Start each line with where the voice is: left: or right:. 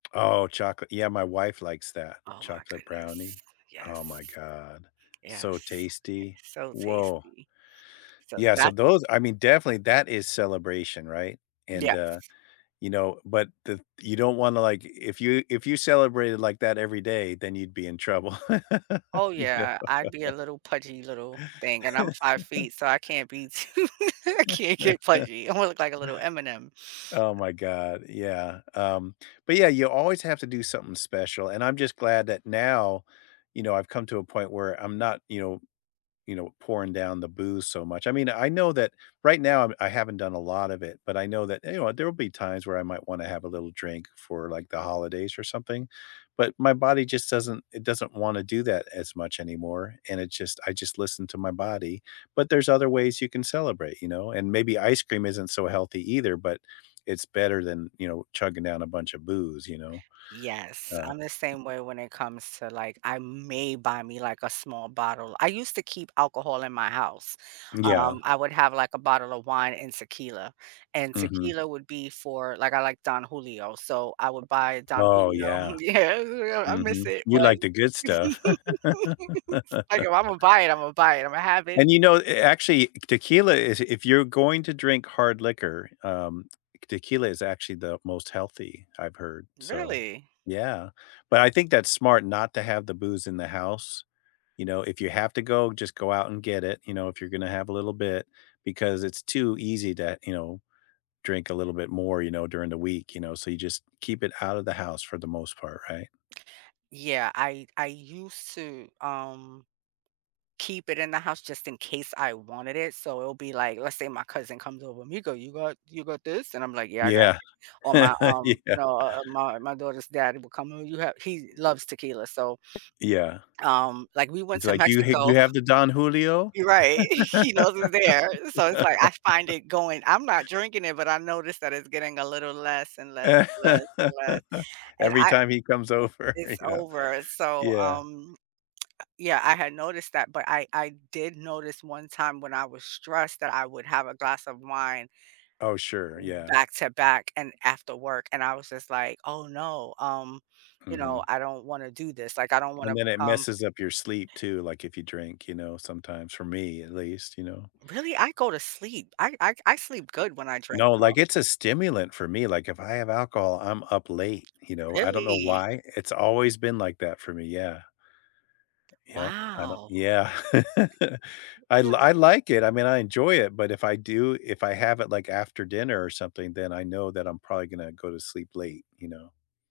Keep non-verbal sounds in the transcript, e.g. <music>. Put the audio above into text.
left: Oh, chocolate. Yeah. My wife likes that.
right: Oh my
left: Chocolate
right: goodness.
left: brownie. Oh my
right: Yes.
left: god. So
right: Yes. Yes,
left: tasty.
right: so
left: Woah.
right: tasty. So
left: Yeah. So
right: that's
left: those I mean, definitely, that is celebration. Right? And, uh,
right: Yes.
left: you know but the you don't wanna, like if you if you celebrated like that every day, then you'd be in trouble.
right: Oh,
left: <laughs> You know?
right: yeah. I'd be a little pudgy little thing, and I'm 5
left: <laughs>
right: feet, so I can't be too I can't get
left: <laughs>
right: pudgy. I wanna look like a little M&M.
left: Oh my god. Yeah. Um, but, yeah, you always have to do something special. And I'm just glad that now, you know, I've come to a point where I'm not, you know you know, pouring down the booze so much. I mean, I know that right now I haven't done a lot of it, but I know that, you know, there will be times where I might wanna have a little drink for, like, the holidays or something. But my body just doesn't it doesn't want to do that as much anymore. And it just I just listen to my body. But there's other ways you can celebrate, you know? And maybe ice cream isn't so healthy either, but it's better than, you know, chugging down a bunch of booze, you know?
right: Yes.
left: Uh
right: I'm the same way when it comes to, like I may buy me, like, a small bottle. I used to keep alcohol in my house.
left: Yeah.
right: Um, I would have like a bottle of wine and tequila. And
left: Mhm.
right: tequila would be for like, I like Don Julio. So I would buy Don
left: Oh,
right: Julio.
left: yeah.
right: Yeah. <unintelligible> I miss
left: Mhm.
right: it.
left: You
right: But
left: like the good stuff.
right: <laughs> I go,
left: <laughs>
right: “Imma buy it. Imma buy it. Imma have it.”
left: And, you know, actually, tequila is if you're going to drink hard liquor, um, tequila is actually the most healthy, I've heard. So,
right: Really?
left: yeah. But I think that's smart not to have the booze in the house. You know, if you have to go, just go out and get it, you know, if you're gonna have a little bit because it's too easy to, you know, drink a little bit more, you know, during the week, you know, so you just keep it out of the house for the most part, right?
right: Yeah. I I used to, um, keep it in the house just in case I wanted it. So it'll be like, let's say my cousin comes over, "Me go, you got you got this?" And I'm like, "Yeah. I got it."
left: Yeah.
right: Or my,
left: <laughs>
right: um,
left: Yeah.
right: uh, um, my my daughter's daddy will come over. "You have" he loves tequila. So
left: Yeah.
right: um, like, we went
left: He's
right: to
left: like, you hate
right: Mexico.
left: you have the Don Julio?
right: Right. He knows it's there. So it's like, I find
left: <laughs>
right: it going I'm not drinking it, but I noticed that it's getting a little less and less, less and
left: <laughs>
right: less. And
left: Every
right: I
left: time he comes over,
right: it's
left: you know?
right: over. So,
left: Yeah.
right: um, yeah, I had noticed that, but I I did notice one time when I was stressed that I would have a glass of wine
left: Oh, sure. Yeah.
right: back to back and after work. And I was just like, oh, no. Um, you know,
left: Mhm.
right: I don't wanna do this. Like, I don't
left: And
right: wanna
left: then it
right: become
left: messes up your sleep too, like, if you drink, you know, sometimes for me, at least, you know.
right: Really? I go to sleep. I I I sleep good when I drink,
left: No. Like,
right: though.
left: it's a stimulant for me, like, if I have alcohol, I'm up late, you know. I don't know
right: Really?
left: why, it's always been like that for me, yeah. Yep, I don't
right: Wow.
left: yeah. I l I like it. I mean, I enjoy it, but if I do if I have it, like, after dinner or something, then I know that I'm probably gonna go to sleep late, you know?